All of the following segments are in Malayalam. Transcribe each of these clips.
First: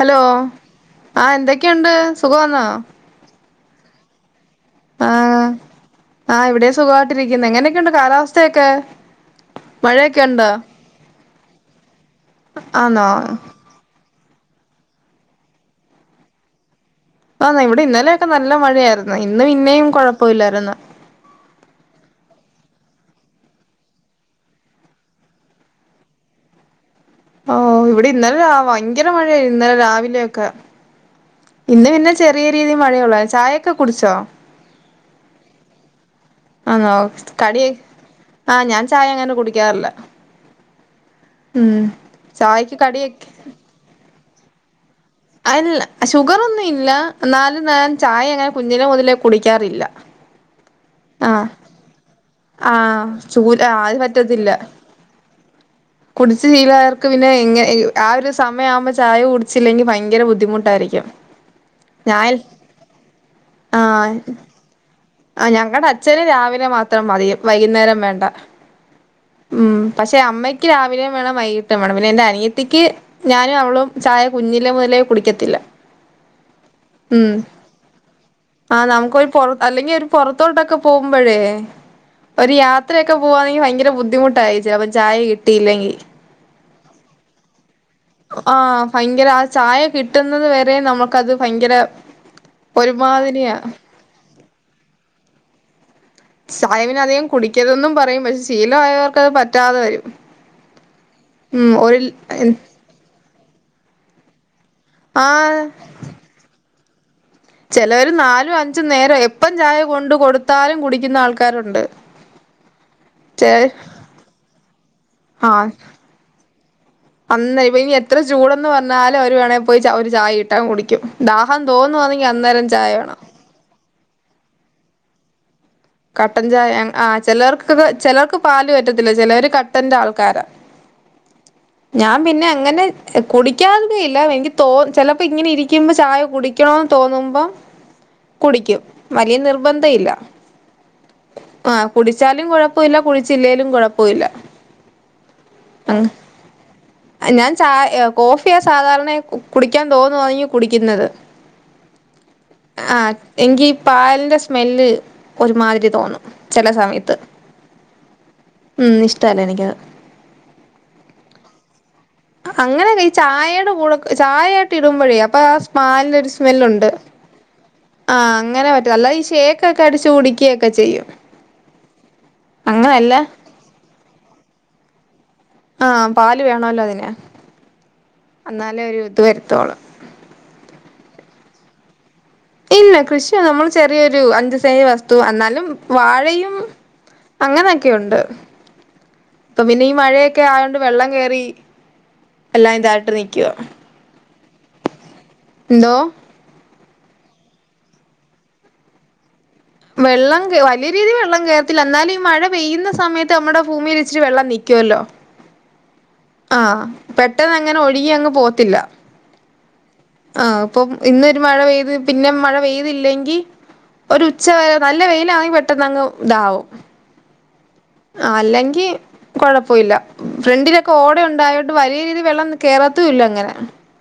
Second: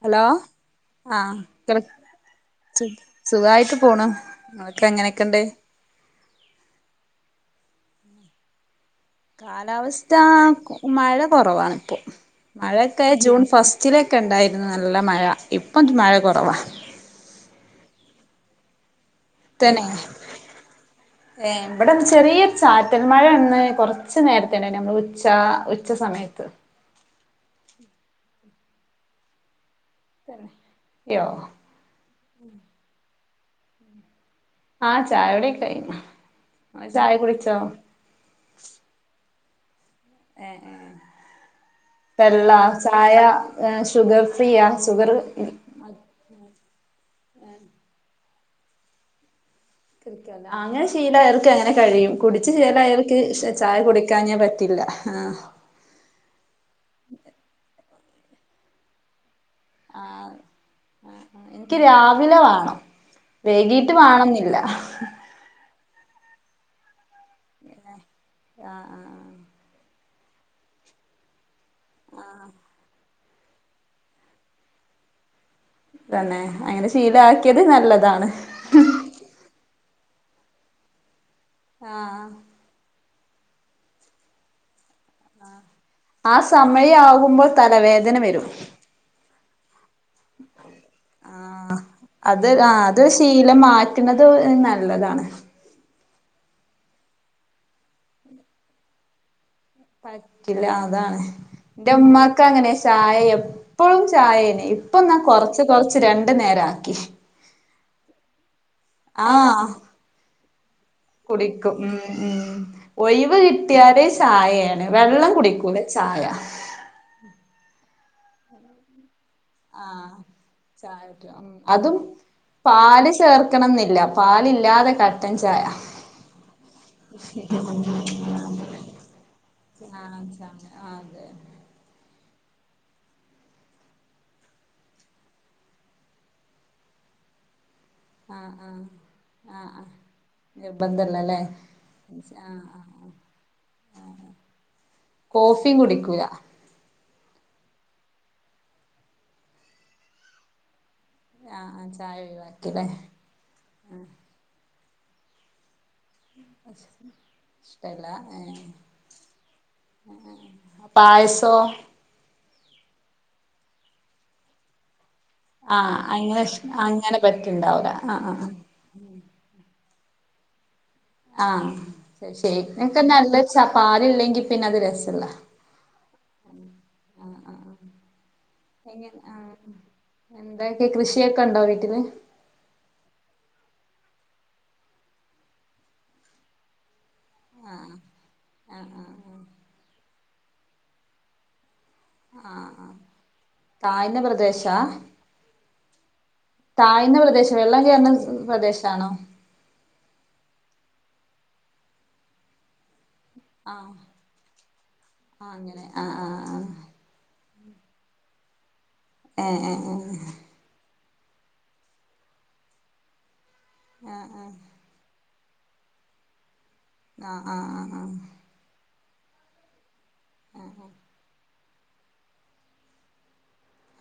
ഹലോ ആ ആഹ് കേൾ എന്തൊക്കെയുണ്ട് സുഖവാന്നോ? സു സുഖായിട്ട് പോണു ഇങ്ങളൊക്കെ എങ്ങനൊക്കെണ്ട്? ആഹ് ആഹ് ഇവിടെയും സുഖായിട്ടിരിക്കുന്നു എങ്ങനൊക്കെയുണ്ട് കാലാവസ്ഥയൊക്കെ? കാലാവസ്ഥ മഴയൊക്കെ ഉണ്ടോ മഴ കൊറവാണ്പ്പോ ആന്നോ മഴയൊക്കെ ജൂൺ ഫസ്റ്റ് റ്റിലൊക്കെ ഇണ്ടായിരുന്നു നല്ല മഴ ഇപ്പം മഴ കൊറവാ ആന്നോ? ഇവിടെ ഇന്നലെയൊക്കെ നല്ല മഴയായിരുന്നു ഇന്നും തന്നെ പിന്നേം കൊഴപ്പവില്ലായിരുന്നു ഏഹ് ഇവടെന്ന് ചെറിയ ഒരു ചാറ്റൽ മഴൊന്ന് കൊറച്ച് നേരത്തെണ്ടായിരുന്നു നമ്മള് ഉച്ച ഉച്ച സമയത്ത് ഓഹ് ഇവിടെയിന്നലെ ഭയങ്കര മഴയായി ഇന്നലെ രാവിലെ യോ ഇന്ന് പിന്നെ ചെറിയ രീതി മഴയൊള്ളൂ ചായയൊക്കെ കുടിച്ചോ? ആഹ് ചായൊടിക്കെ കഴിഞ് ആന്നോ? കടിയോ ആ ഞാൻ ചായ അങ്ങനെ കുടിക്കാറില്ല ഏഹ് ഉം വെള്ള ചായക്ക് ചായ കടിയൊക്കെ ഷുഗർ ഫ്രീയാ ഷുഗറ് ഇല്ല ഷുഗറൊന്നുവില്ല എന്നാലും ഞാൻ ചായ അങ്ങനെ കുഞ്ഞിനെ മുതലേ കുടിക്കാറില്ല ആഹ് അങ്ങനെ ആഹ് ശീലായവർക്ക് അങ്ങനെ കഴിയും കുടിച്ചു ആഹ് ചേലായോർക്ക് ചൂല ചായ അത് കുടിക്കാഞ പറ്റത്തില്ല പറ്റില്ല ആ കുടിച്ച് ശീലായവർക്ക് പിന്നെ എങ്ങ ആ ഒരു സമയാവുമ്പോ ചായ കുടി ച്ചില്ലെങ്കി ആഹ് ഭയങ്കര ആഹ് ബുദ്ധിമുട്ടായിരിക്കും ആഹ് എനിക്ക് ഞാൻ രാവിലെ വേണം വൈകീട്ട് വാണന്നില്ല ആ ഞങ്ങടെ അച്ഛന് രാവിലെ മാത്രം മതി വൈകുന്നേരം വേണ്ട ആഹ് ആഹ് ആഹ് ഉം പക്ഷെ അമ്മയ്ക്ക് രാവിലെയും വേണം വൈകിട്ടും വേണം പിന്നെ എൻ്റെ അനിയത്തിക്ക് ഞാനും അവളും ചായ കുഞ്ഞിലെ മുതലേ കുടിക്കത്തില്ല തന്നെ അങ്ങനെ ശീലാക്കിയത് നല്ലതാണ് ആ് നമുക്കൊരു പൊറത്ത് അല്ലെങ്കിയൊരു പൊറത്തോട്ടൊക്കെ പോകുമ്പഴേ ആഹ് ഒരു യാത്രയൊക്കെ പോവാണെങ്കി ഭയങ്കര ബുദ്ധിമുട്ടാ യേച്ചി അപ്പം ചായ കിട്ടയില്ലെങ്കി ആ സമയാകുമ്പോ തലവേദന വരും ആഹ് ഭയങ്കര ആ ചായ കിട്ടുന്നത് വരെ നമുക്കത് ഭയങ്കര ആഹ് ഒരുമാതിരിയ കിട്ടുന്നത് നല്ലതാണ് ചായ പിന്നെ അധികം കുടിക്കരുതെന്നും പറയും പക്ഷെ ശീലമായവർക്കത് പറ്റ റ്റില്ല ആ അതാണ് ഉം ഒരു ഇന്റെമ്മാക്കങ്ങനെ ചായ എപ്പഴും ചായേനി ഇപ്പെന്നാ ആഹ് കൊറച്ച് കൊറച്ച് രണ്ടു നേരാക്കി ചെലവര് നാലും അ ഞ്ചും നേരം എപ്പം ആഹ് ചായ കൊണ്ട് കൊടുത്താലും കുടിക്കും കുടിക്കുന്നാൾക്കാരുണ്ട് ഉം ഉം ഒഴിവ് കിട്ടിയാല് ചായെയാണ് വെള്ളം കുടിക്കൂലാ ചായ നന്നായി പോയി ഇനിയെത്ര ചൂടെന്ന് പറഞ്ഞാലും അവര് വേണേ പോയി ഒര് ആഹ് ചായയിട്ടങ്ങ് ചായ കുടിക്കും പറ്റും ഉം ദാഹം അതും തോന്നുവാന്നെങ്കി അന്നേരം ചായ പാല് വേണം ചേർക്കണംന്നില്ല പാലില്ലാതെ കട്ടൻ ചായ കട്ടൻ ചായ ആ ചിലർക്കൊക്കെ ചിലർക്ക് പാല് പറ്റത്തില്ല ചിലർ കട്ടന്റെ ആഹ് ആൾക്കാരാ ചായ ആഹ് അതെ [inaudible] ഞാൻ പിന്നെ അങ്ങനെ കുടിക്കാതട ഇല്ല എനിക്ക് തോ ചിലപ്പോ ഇങ്ങനെ ഇരിക്കുമ്പോ ചായ കുടി ക്കണെ തോന്നുമ്പം കുടിക്കും വലിയ നിർബന്ധ ഇല്ല നിർബന്ധല്ല ആ കുടിച്ചാലും കൊഴപ്പമില്ല കുടിച്ചില്ലേലും കുഴപ്പമില്ല കോഫിയും കുടിക്കുല്ല അഹ്‌ ഞാൻ ചായ കോഫിയാ സാധാരണയ കുടിക്കാൻ തോന്നുഅണെങ്കില് കുടിക്കുന്നത് ആഹ് ആഹ് ചായ ഒഴിവാക്കില്ലേ ആഹ് എങ്കി പാലിന്റെ സ്മെല് ഒരുമാതിരി തോന്നും ചെല സമയത്ത് ഇഷ്ടല്ല ഏഹ് ഉം ഇഷ്ടല്ല എനിക് പായസോ അങ്ങനെല്ല ഈ ചായയുടെ കൂടെ ചായ ത്ത് ഇടുമ്പോഴേ അപ്പൊ ആ സ് ആഹ് പാലിന് അങ്ങനെ സ്മെൽ ഉണ്ട് അങ്ങനെ പറ്റ്ണ്ടാവൂല ആ ആഹ് ആഹ് അങ്ങനെ പറ്റള്ളൂ അല്ലാതെ ഈ സെ ക്കെക്കെ അടിച്ച് കുടിക്കുകയൊക്കെ ചെയ്യും ആഹ് ഷെക്ക് അങ്ങനെയല്ല നല്ലൊര് ചാ പാല് ഇല്ലെങ്കിൽ പിന്നെ അത് രസല്ല ആഹ് പാല് വേണല്ലോ അതിനെ അന്നാലേ ഒരു എങ്ങനെ ഇത് ആഹ് വരുത്തോളൂ എന്തൊക്കെ കൃഷിയൊക്കെ ഉണ്ടോ വീട്ടീല് ഇല്ല കൃഷിയ നമ്മള് ചെറിയൊരു അഞ്ചു സെന്റ് വസ്തു എന്നാലും വാഴയും അങ്ങനൊക്കെയുണ്ട് അപ്പൊ പിന്നെ ഈ മഴയൊക്കെ ആയോണ്ട് വെള്ളം കേറി എല്ലാം ഇതായിട്ട് നിക്കുവാ താഴ്ന്ന പ്രദേശാ എന്തോ താഴ്ന്ന പ്രദേശം വെള്ളം കേയറുന്ന പ്രദേശാണോ വെള്ളം കേ വലിയ രീതിൽ വെള്ളം കേറത്തില്ല എന്നാലും ഈ മഴ പെയ്യുന്ന സമയ ത്ത് നമ്മുടെ ഭുമില് ഇച്ചിരി വെള്ളം നിക്കുവല്ലോ ആ അങ്ങനെ ആഹ് ആഹ് ആഹ് പെട്ടെന്ന് അങ്ങനെ ഒഴുകി അങ്ങ് പോകത്തില്ല ഹേ ഹേ ഹേ ആ ഇപ്പം ഇന്നൊരു മഴ പെയ്ത് പിന്നെ മഴ പെയ്തില്ലെങ്കിൽ ഒരു ഉച്ചവരെ നല്ല വെയിലാണെ പെട്ടെന്ന് അങ്ങ് ഇതാവും ആഹ് ആഹ് ആഹ് അല്ലെങ്കി കൊഴപ്പില്ല ഫ്രണ്ടിലൊക്കെ ഓടെ ഉണ്ടായോണ്ട് ണ്ട് വലിയ രീതിൽ വെള്ളം കേറത്തും ഇല്ല അങ്ങനെ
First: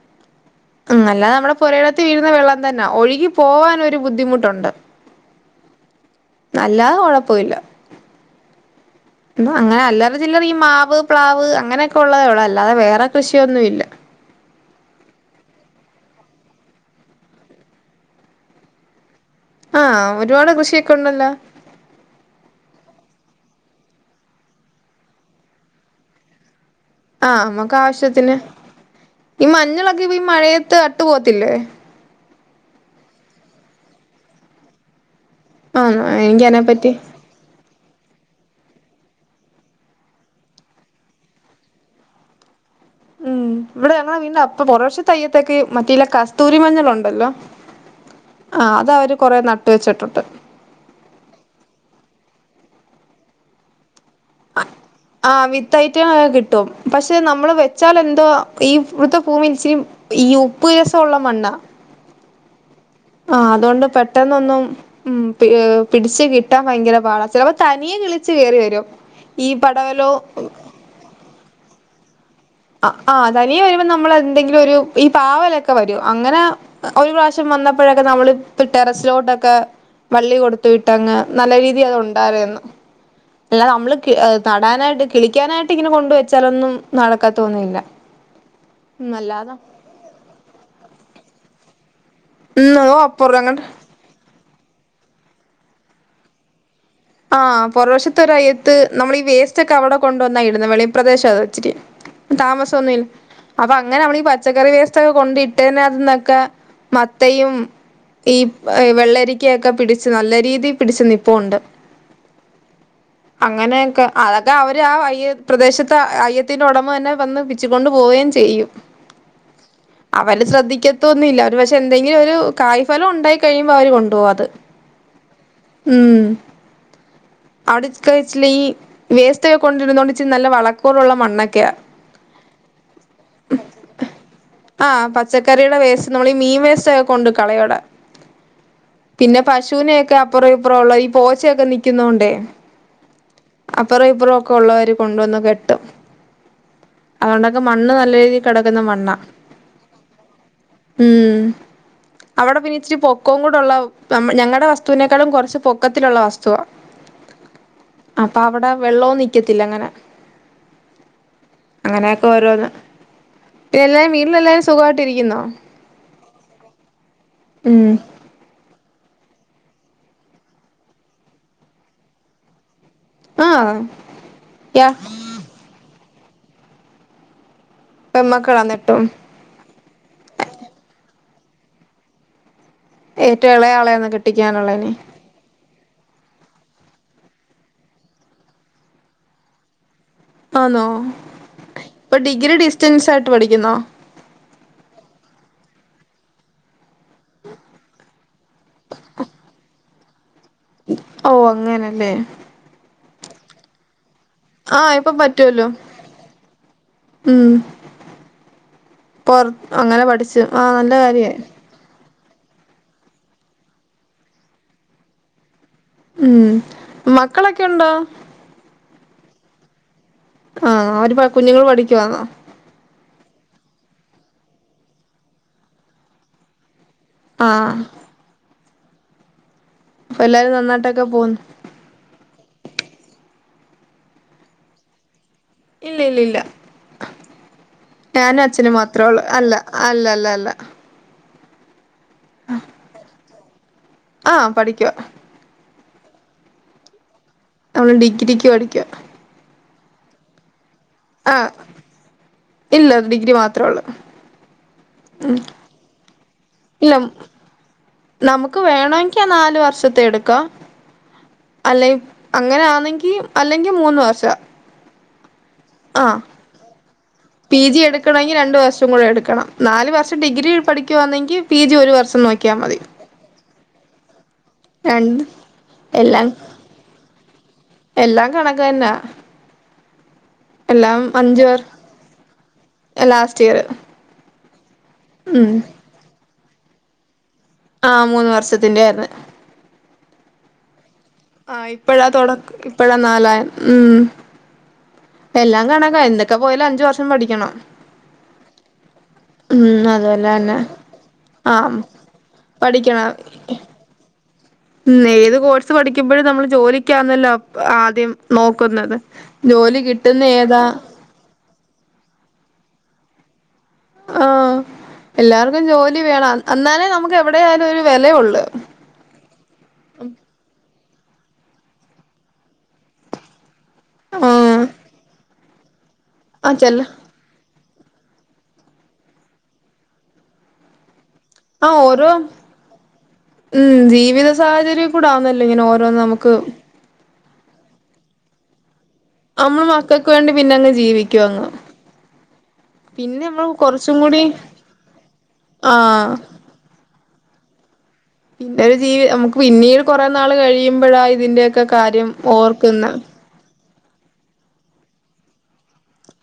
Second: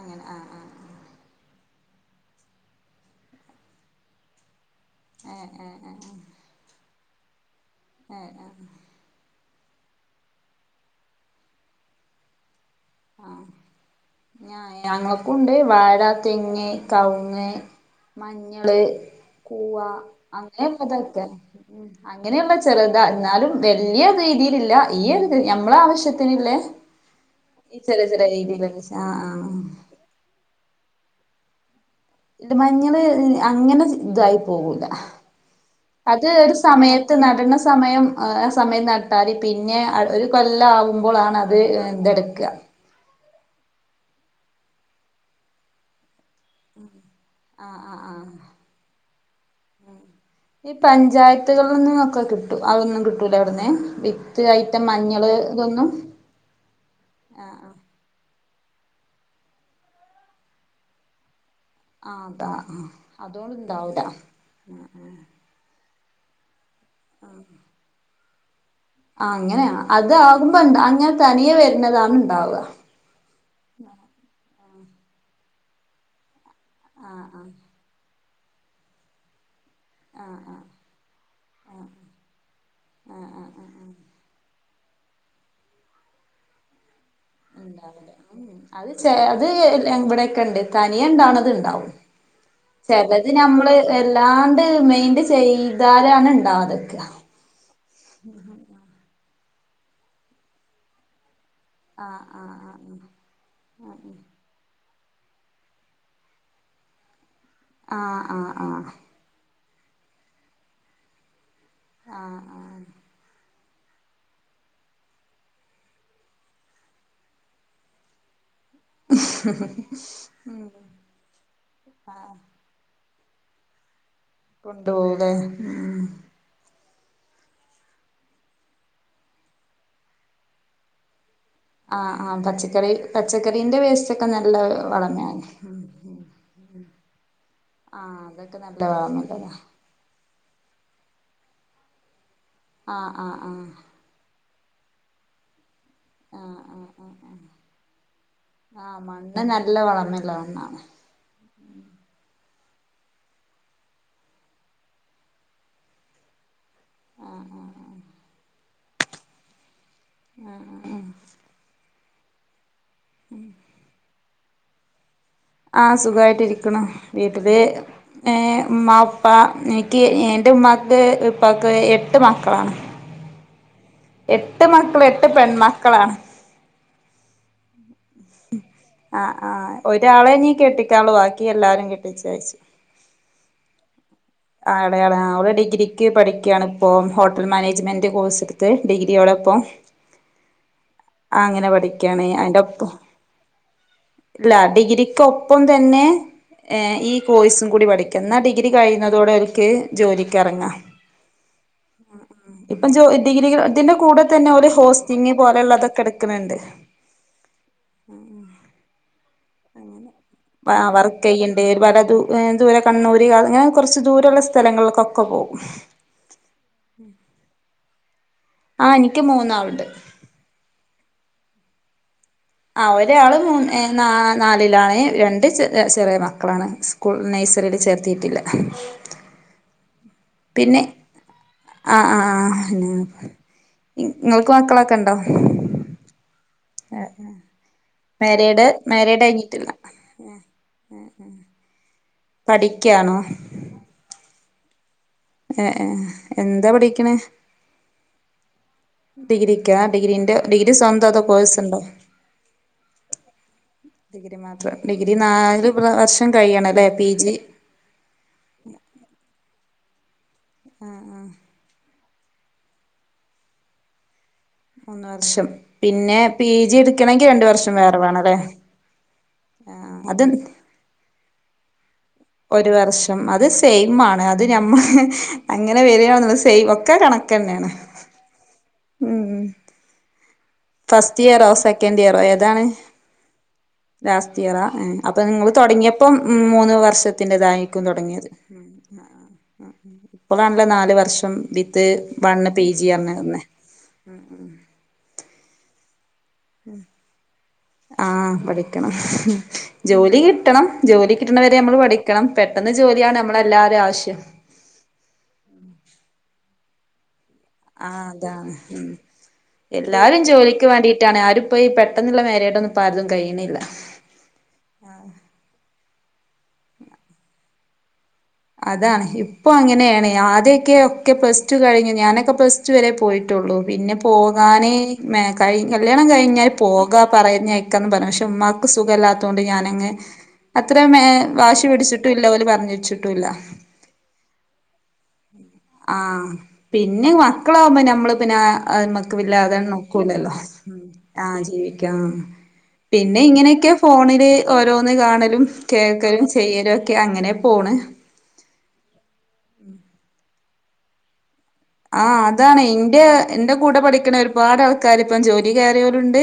ആഹ് ആഹ് ഉ അല്ലാതെ നമ്മുടെ പുരയിടത്തി വീഴുന്ന വെള്ളം തന്നെ ഒഴുകി പോകൻ ഒരു ബുദ്ധിമുട്ടുണ്ട് ആഹ് ആഹ് ആഹ് അല്ലതെ കുഴപ്പല്ല ആഹ് ആഹ് ന്ന അങ്ങനെ അല്ലാറ ചില്ലറ ഈ മാവ് പ്ലാവ് അങ്ങനെയൊക്കെ ഉള്ളതേ ഉള്ളൂ അല്ലാതെ വേറെ കൃഷിയൊന്നുമില്ല ഇല്ല ആ ഞങ്ങൾക്കുണ്ട് വാഴ തെങ്ങ് കവുങ്ങ് മഞ്ഞള് കൂവ ആഹ് ഒരുപാട് കൃഷിയൊക്കെ അങ്ങനെയുള്ളതൊക്കെ ഉണ്ടല്ലോ ഇങ്ങനെയുള്ള ചെറുതാ എന്നാലും വല്യ രീതിയില് ഈല്ല ഈ ഒരു ഞമ്മള ആവശ്യത്തിന് ഉളള ആഹ് നമ്മക്കാവിശ്യത്തിന് ആഹ് ഈ ആഹ് മഞ്ഞളക്കിപ്പോ ഇ മഴയത്ത് അട്ടു പോവത്തില്ലേ ഇത് മഞ്ഞള് അങ്ങനെ ഇതായി പോവൂല ആന്നോ അത് ഒര് എനിക്കതിനെപ്പറ്റി സമയത്ത് നട്ണ സമയം ആ സമയം നട്ടാല് പിന്നെ അതൊരു കൊല്ലാവുമ്പോള്ളാണ് അത് ഇതെടുക്ക ഉം ഇവടെ ഞങ്ങളെ വീട്ൻ്റെ അപ് പൊറ വശത്തയ്യത്തൊക്കെ ഈ മറ്റീല്ല കസ് തൂരിമഞ്ഞളുണ്ടല്ലോ ആഹ് ആഹ് ആഹ് അതവര് കൊറെ നട്ട് വെച്ചിട്ടുണ്ട്. ഈ പഞ്ചായത്തുകളിന്ന് ഒക്കെ കിട്ടും. അതൊന്നും കിട്ടൂല അവട്ന്ന്. വി ആഹ് വിത്തൈറ്റം കിട്ടും. പക്ഷെ നമ്മള് വെച്ചാലെന്തോ ഈ വ്ടത്തെ ഭൂമി ഇച്ചിരി ഈ ഉപ്പ് രസൊള്ള മണ്ണാ. ആഹ് അതാ. ഹാ ആഹ് അതോണ്ട് പെട്ടെന്നൊന്നും ഉം പി പിട്ച്ച് കി ട്ടാൻ ഭയങ്കരപാടാ. ചിലപ്പ തനിയെ കിളിച്ച് കേറിവരും. ആഹ് അങ്ങനെയാണൊ. അതാകുമ്പോ അങ്ങനെ തനിയെ വര്നതാണ് ഇണ്ടാവ. അഹ്ആഹ് തനിയെ വരുമ്പോ നമ്മളെ ന്തെങ്കിലൊരു ഈ പാവലൊക്കെ വരു. അങ്ങന ഒരു ആ പ്രാവശ്യം വന്നപ്പഴൊക്കെ നമ്മളി ത് ടെറസിലോട്ടൊക്കെ ആ ആ വള്ളി ആ കൊടുത്ത് വി ട്ടങ്ങ് നല്ല രീതി അത് ഉണ്ടാവേന്നു. ആ ആ ആ അല്ലാതെമ്മള് ആ കെ എ തടാനായിട്ട് കിളിക്കാനായിട്ട് ഇങ്ങനെ കൊണ്ട് വെച്ചാലൊന്നും നട ഉം ഉണ്ടാവലേ ഊംഉം അത് ചെ അത് അല്ലാതെ ഇവിടെക്കെണ്ട് തനിയെ ണ്ടാണത് ണ്ടാവും. ഉം ചെലത് അപ്പുറം അങ്ങട്ട് ഞമ്മള് എല്ലാണ്ട് മെയിന്റ് ചെയ്താലാണ് ഇണ്ടാവാതെക്ക. ആഹ് പൊറവശത്തൊരയ്യത്ത് നമ്മളീ വേസ്റ്റൊക്കെ അവിടെ കൊണ്ടുവന്നാ ഇടുന്നെ. വെളി പ്രെദേശാ അതിച്ചിരി. ആ ആ ആ താമസം ഒന്നു ഇല്ല. അപ്പൊ അങ്ങനെ നമ്മളീ പ ച്ചക്കറി വേസ്റ്റൊക്കെ കൊണ്ടിട്ടെന്റ ത്ത്ന്നൊക്കെ മത്തയും ആ ആ ഈ ആ വെള്ളരി ക്കെ ഒക്കെ പിട്ച്ച് നല്ല രീതി പിടിച്ച് നിപ്പുണ്ട്. ആഹ് ആഹ് അങ്ങനെയൊക്കെ അതൊക്കെ അവര് ആ അയ്യ പ്രദേശത്ത് അയ്യത്തിന്റെ ഉടമ തന്നെ വന്ന് പി ച്ച് കൊണ്ട് പോവേം ചെയ്യും. അവല് ശ്രദ്ധിക്ക ത്തൊ ഒന്നു ഇല്ല. ഒരുപക്ഷെ എന്തങ്കിലും ഒരു കായ്ഫലം ഉണ്ടായി കയിയുമ്പോ അവര് കൊണ്ടോവത്. കൊണ്ട് പോവുലേ ഉം ഉം. അവ്ട ക ഇച്ളീ വേസ്റ്റൊക്കെ കൊണ്ടിരുന്നോണ്ട് ച്ച് നല്ല വളക്കൂറുള്ള മണ്ണൊ ആഹ് ആഹ് പച്ചക്കറി പച്ചക്കറീന്റെ വേസ്റ്റ് ഒക്കെ നല്ല ആഹ് വളന്നേ. ഉം പച്ചക്കറിയുടെ വേസ്റ്റ് നമ്മളീ മീൻ വേസ്റ്റ്റ്റൊക്കെ കൊണ്ട് കളയോടെ. ആഹ് അതൊക്കെ നല്ല പിന്നെ വളമല്ലതാ പശുവിനെയൊക്കെ പ്പുറ ഇപ്പുറ ഉള്ള ഈ പോച്ചയൊക്കെ നിക്കുന്നോണ്ടേ. ആഹ് ആഹ് ആഹ്. അപ്പുറം ഇപ്പുറം ഒക്കെ ഉള്ളവര് കൊണ്ടു വന്ന് കെട്ടും. ആഹ് ആഹ് അതുകൊണ്ടൊക്കെ ആഹ് മണ്ണ് നല്ല രീതി കെടക്ക്ന്ന ആഹ് മണ്ണാ. മണ്ണ് നല്ല വളമുള്ള മണ്ണാണ് ഉം. അവടെ പിന്നെ ഇച്ചിരി പൊക്കവും കൂടെള്ള നമ്മ ഞങ്ങടെ വസ്തുവിനേക്കാളും കൊർച്ച് പൊക്കത്തിലുള്ള വസ്തുവാ. ആഹ് ആഹ് ആഹ്. അപ്പൊ അവടെ വെള്ളവും നിക്കത്തില്ലങ്ങനെ. ആഹ് ആഹ് ആഹ്. അങ്ങനെയൊക്കെ ഓരോന്ന്, പിന്നെല്ലാരും വീട്ടിലെല്ലാരും സുഖായിട്ടിരിക്കുന്നോ? ആഹ് സുഖായിട്ട് ഇരിക്കുണു. വീട്ടില് ഉം ഏഹ് ഉമ്മാ ഉപ്പ എനിക്ക് എന്റെ ഉമ്മാക്ക് ഉപ്പാക്ക് എട്ട് മക്കളാണ്. ആഹ് എട്ട് യാ മക്കളും എട്ട് പെൺമക്കളാണ്. പെൺമക്കളാന്ന് എട്ടും. ആഹ് ആഹ് ഒരാളെ ഇനി കെട്ടിക്കാൻളു ബാക്കി എല്ലാരും കെട്ടിച്ചയച്ചു. ഏറ്റവും ഇളയ ആളെയാന്ന് കെട്ടിക്കാനുള്ളേന് ആടെയാടെ ആഹ് ഓള് ഡിഗ്രി ക്ക് പഠിക്ക്യാണിപ്പോ ഹോട്ടൽ മാനേജ്മെന്റ് കോഴ്സ്ട്ത്ത് ഡിഗ്രിയോടെപ്പം. ആന്നോ ആങ്ങനെ ഇപ്പൊ പഠിക്കാണ് ഡിഗ്രി അയിന്റെ ഒപ്പം ഡിസ്റ്റൻസ് ആയിട്ട് പഠിക്കുന്നോ ഇല്ല ഡിഗ്രിക്കൊപ്പം തന്നെ ഏഹ് ഈ കോഴ്സും കൂടി പഠിക്കാ എന്നാൽ ഡിഗ്രി കഴിയുന്നതോടെ അവർക്ക് ജോലിക്കിറങ്ങാം ഓഹ് അങ്ങനെല്ലേ ഇപ്പം ജോ ഡിഗ്രിക ഇതിന്റെ കൂടെ ത്തന്നെ ആഹ് ഇപ്പൊ ഹോസ്റ്റിങ് പറ്റുവല്ലോ പോലെള്ളതൊക്കെ എടുക്ക്ണണ്ട് ഉം പൊറ അങ്ങനെ പഠിച്ചു ആഹ് നല്ല കാര്യായി വർക്ക്യ്യണ്ട് ഒരുപലതു ഏഹ് ദൂരെ കണ്ണൂര് അങ്ങനെ കുറച്ച് ദൂരള്ള സ്ഥലങ്ങൾക്കൊക്കെ പോകും ഉം മക്കളൊക്കെ ഉണ്ടോ? ആഹ് എനിക്ക് മൂന്നാള്ണ്ട് ആഹ് അവര് പ കുഞ്ഞുങ്ങൾ പഠിക്കവാന്നോ ആഹ് ഒരാള് മൂന്ന് ഏഹ് നാ നാലിലാണ് രണ്ട് ചെർ ചെറിയ മക്കളാണ് ക്കും ആഹ് നൈസറില് ചേർത്തീട്ടില്ല പ്പ എല്ലാരും നന്നായിട്ടൊക്കെ പോകുന്നു ആഹ് ആഹ് ആഹ് പിന്നെ നിങ്ങൾക്ക് മക്കളൊക്കെ ഉണ്ടോ ഇല്ല ഇല്ല ഇല്ല ഞാനും മാരീഡ് അച്ഛനും മാത്രേള്ളൂ അല്ല അല്ല അല്ല അല്ല ഉം ഉം പഠിക്കാണോ ആഹ് പഠിക്കുവ ഏ ഏഹ് എന്താ പഠിക്ക്ണെ അവ് ഡിഗ്രിക്ക് പഠിക്ക ഡിഗ്രിക്കാ ഡിഗ്രീന്റെ ഡിഗ്രി സ്വന്ത അതോ ആഹ് കോഴ്സുണ്ടോ ഇല്ല ഡിഗ്രി മാത്രേ ഒള്ളൂ ഡിഗ്രി മാത്രം ഡിഗ്രി നാല് പ്രാ വർഷം കഴിയണംല്ലേ ഇല്ല പി ജി നമുക്ക് വേണേങ്കിൽ നാല് വർഷത്തെ എടുക്കാം ആഹ് ആഹ് അല്ലെയ് അങ്ങനൊന്നെങ്കി അല്ലെങ്കിൽ മൂന്ന് വർഷ മൂന്ന് വർഷം ആഹ് പിന്നെ പി ജി എടുക്കണമെങ്കിൽ രണ്ട് പി വർഷം ജി വേറെ വേണം എടുക്കണെങ്കിൽ അല്ലേ രണ്ട് വർഷം കൂടെ എടുക്കണം ആ നാല് വർഷം അത് ഡിഗ്രി പഠിക്കുകവാന്നെങ്കിൽ പി ജി ഒരു വർഷ് ഒരു വർഷം അത് സെയിം ആണ് അത് ഞമ്മ രണ്ട് അങ്ങനെ എല്ലാം വരാന്ന്ള്ളത് സൈ ഒക്കെ കണക്കെന്നെണ് എല്ലാം കണക്ക് തന്നാ എല്ലാം ഫസ്റ്റ് അഞ്ച് ഇയറോ വർ സെക്കൻഡ് ഇയറോ ഏതാണ്? ലാസ്റ്റ് ഇയറ് ലാസ്റ്റ് ഇയറാ ഏഹ് അപ്പൊ നിങ്ങൾ തുടങ്ങിയ ഇപ്പം മൂന്ന് വർഷത്തിന്റെതായിക്കും ആഹ് തുടങ്ങിയത് മൂന്ന് വർഷത്തിന്റെ ആയിരുന്നു ആഹ് ഇപ്പാവണല്ല നാല് വർഷം വിത്ത് വണ്ണ് പി ജി അറഞ്ന്നെ ഊം എല്ലാം കണക്കാ എന്തൊക്കെ പോയാലും അഞ്ചു വർഷം പഠിക്കണം ആഹ് പഠിക്കണം ഉം ജോലി അതുപോലെ തന്നെ കിട്ടണം ജോലി കിട്ടണവരെ നമ്മൾ ആഹ് പഠി ക്കണം പെട്ടെന്ന് പഠിക്കണം ജോലിയാണ് നമ്മളെ എല്ലാരേം ആവശ്യം ഉം ഏത് കോഴ്സ് പഠിക്കുമ്പോഴും നമ്മള് ജോലിക്കാന്നല്ലോ പ്പം ആഹ് ആദ്യം അതാണ് ഉം നോക്കുന്നത് ജോലി കിട്ടുന്ന ഏതാ ആണ് ആരിപ്പ ഈ പെട്ടെന്നുള്ള മേരേടൊന്നും ഇപ്പോ ആര്തും കഴിയുന്നില്ല ആഹ് എല്ലാർക്കും ജോലി വേണം എന്നാലേ നമുക്ക് എവിടെ ആയാലും ഒരു വിലയള്ളൂ അതാണ് ഇപ്പൊ അങ്ങനെണ് ആദ്യയൊക്കെ ഒക്കെ കെ പ്ലസ് ഞാനൊക്കെ പ്ലസ്റ്റു വരെ പോയിട്ടുള്ളൂ പിന്നെ ആഹ് പോകാന് മെ കഴി കല്യാണം കഴി ഞാന് ആഹ് ചെല്ല പോകാ പറഞയക്കന്ന് പറഞ്ഞു പക്ഷെ ഉമ്മാക്ക് സുഖമല്ലാത് കൊണ്ട് ഞാനങ് അത്ര മെ വാശി ആഹ് ഓരോ പിടിച്ചിട്ടും ഇല്ല ഓല് പറഞ്ഞച്ചിട്ടൂല ഉം ജീവിത സാഹചര്യം കൂട ആവുന്ന ആഹ് പിന്നെ മക്കളാവുമ്പോ നമ്മള് പിന്നെ അ ഇല്ലാതെ നമ്മള് മക്കൾക്ക് വേണ്ടി നോക്കൂലല്ലോ പിന്നെ അങ്ങ് ജീവിക്കും ആഹ് അങ്ങ് ജീവിക്കാം പിന്നെ നമ്മള് ഇങ്ങനെയൊക്കെ കുറച്ചും കൂടി ഫോണില് ഓരോന്ന് കാണലും ആഹ് കേൾക്കലും ചെയ്യലൊക്കെ അങ്ങനെ പോണ് പിന്ന ഒരു ജീവി നമുക്ക് പിന്നീട് കൂറെനാൾ കഴിയുമ്പോഴാ ഇതിന്റെ ഒക്കെ കാര്യം ആഹ് അതാണ് ഓർക്കുന്നെ ഇന്റെ എന്റെ കൂടെ പഠിക്കണ ഒരുപാട് ആൾക്കാാര് ഇപ്പം ജോലി കയറിയോലുണ്ട്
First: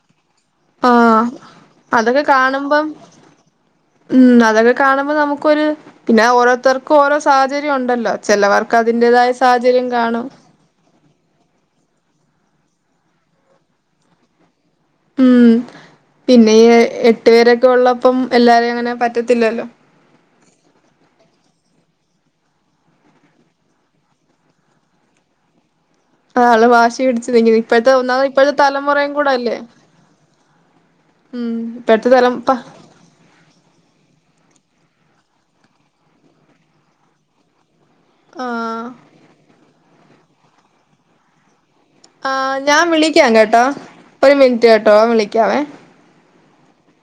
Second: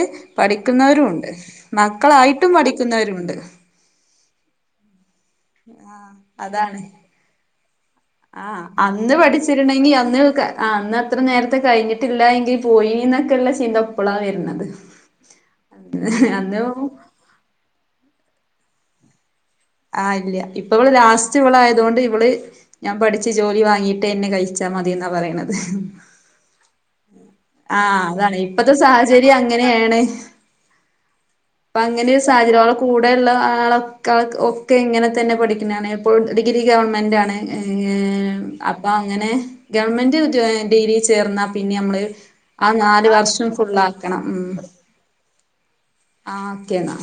ആഹ് പഠിക്കുന്നവരുണ്ട് അതൊക്കെ മക്കളായിട്ടും കാണുമ്പം പഠിക്കുന്നവരുണ്ട് ഉം അതൊക്കെ കാണുമ്പോൾ നമു ഒരു പിന്നെ അതാണ് ഓരോത്തർക്കും ഓരോ സാഹചര്യം ഉണ്ടല്ലോ ആഹ് ചേലവർക്ക് അതിന്റെ സാഹചര്യം കാണും ആ അന്ന് അത്ര നേരത്തെ കഴിഞ്ഞിട്ടില്ല എങ്കി പോയിന്നൊക്കെള്ള ചിന്ത ഇപ്പളാ വരുന്നെ ഉം പിന്നെ ഈ എട്ട് വെരൊക്കെ ഉള്ളപ്പം എല്ലാവരെയും അങ്ങനെ പറ്റത്തില്ലല്ലോ ആ ഇല്ല ഇപ്പ ഇവള് ലാസ്റ്റ് ഇവള ആയതൊണ്ട് ഇവള് ഞാൻ പഠിച്ചു ജോലി വാങ്ങിയിട്ട് എന്നെ കഴിച്ചാ മതി എന്നാ പറയണത് ആള് വാശി പിടിച്ചു നിങ്ങ ഇപ്പോഴത്തെ ആഹ് ഒന്നാമത് അതാണ് ഇപ്പോഴത്തെ ഇപ്പത്തെ തലമുറയും കൂടെ സാഹചര്യം അല്ലേ അങ്ങനെയാണ് ഉം അപ്പൊ പെട്ട അങ്ങനെ ഒരു തല പ സാഹചര്യം ഓളെ കൂടെയുള്ള ആളൊക്കെ ഒക്കെ ഇങ്ങനെ തന്നെ പഠിക്കുന്നതാണ് ഇപ്പോൾ ഡിഗ്രി ഗവൺമെൻറ്റാണ് ഏ ആഹ് അപ്പൊ അങ്ങനെ ഗവൺമെന്റ് ഡിഗ്രി ചേർന്നാ പിന്നെ നമ്മള് ആഹ് ആ ഞാൻ നാല് വിളിക്കാം വർഷം കേട്ടോ ഫുള്ളാക്കണം ഒരു ഉം മിനിറ്റ് കേട്ടോ വിളിക്കാവേ ആ ഓക്കെന്ന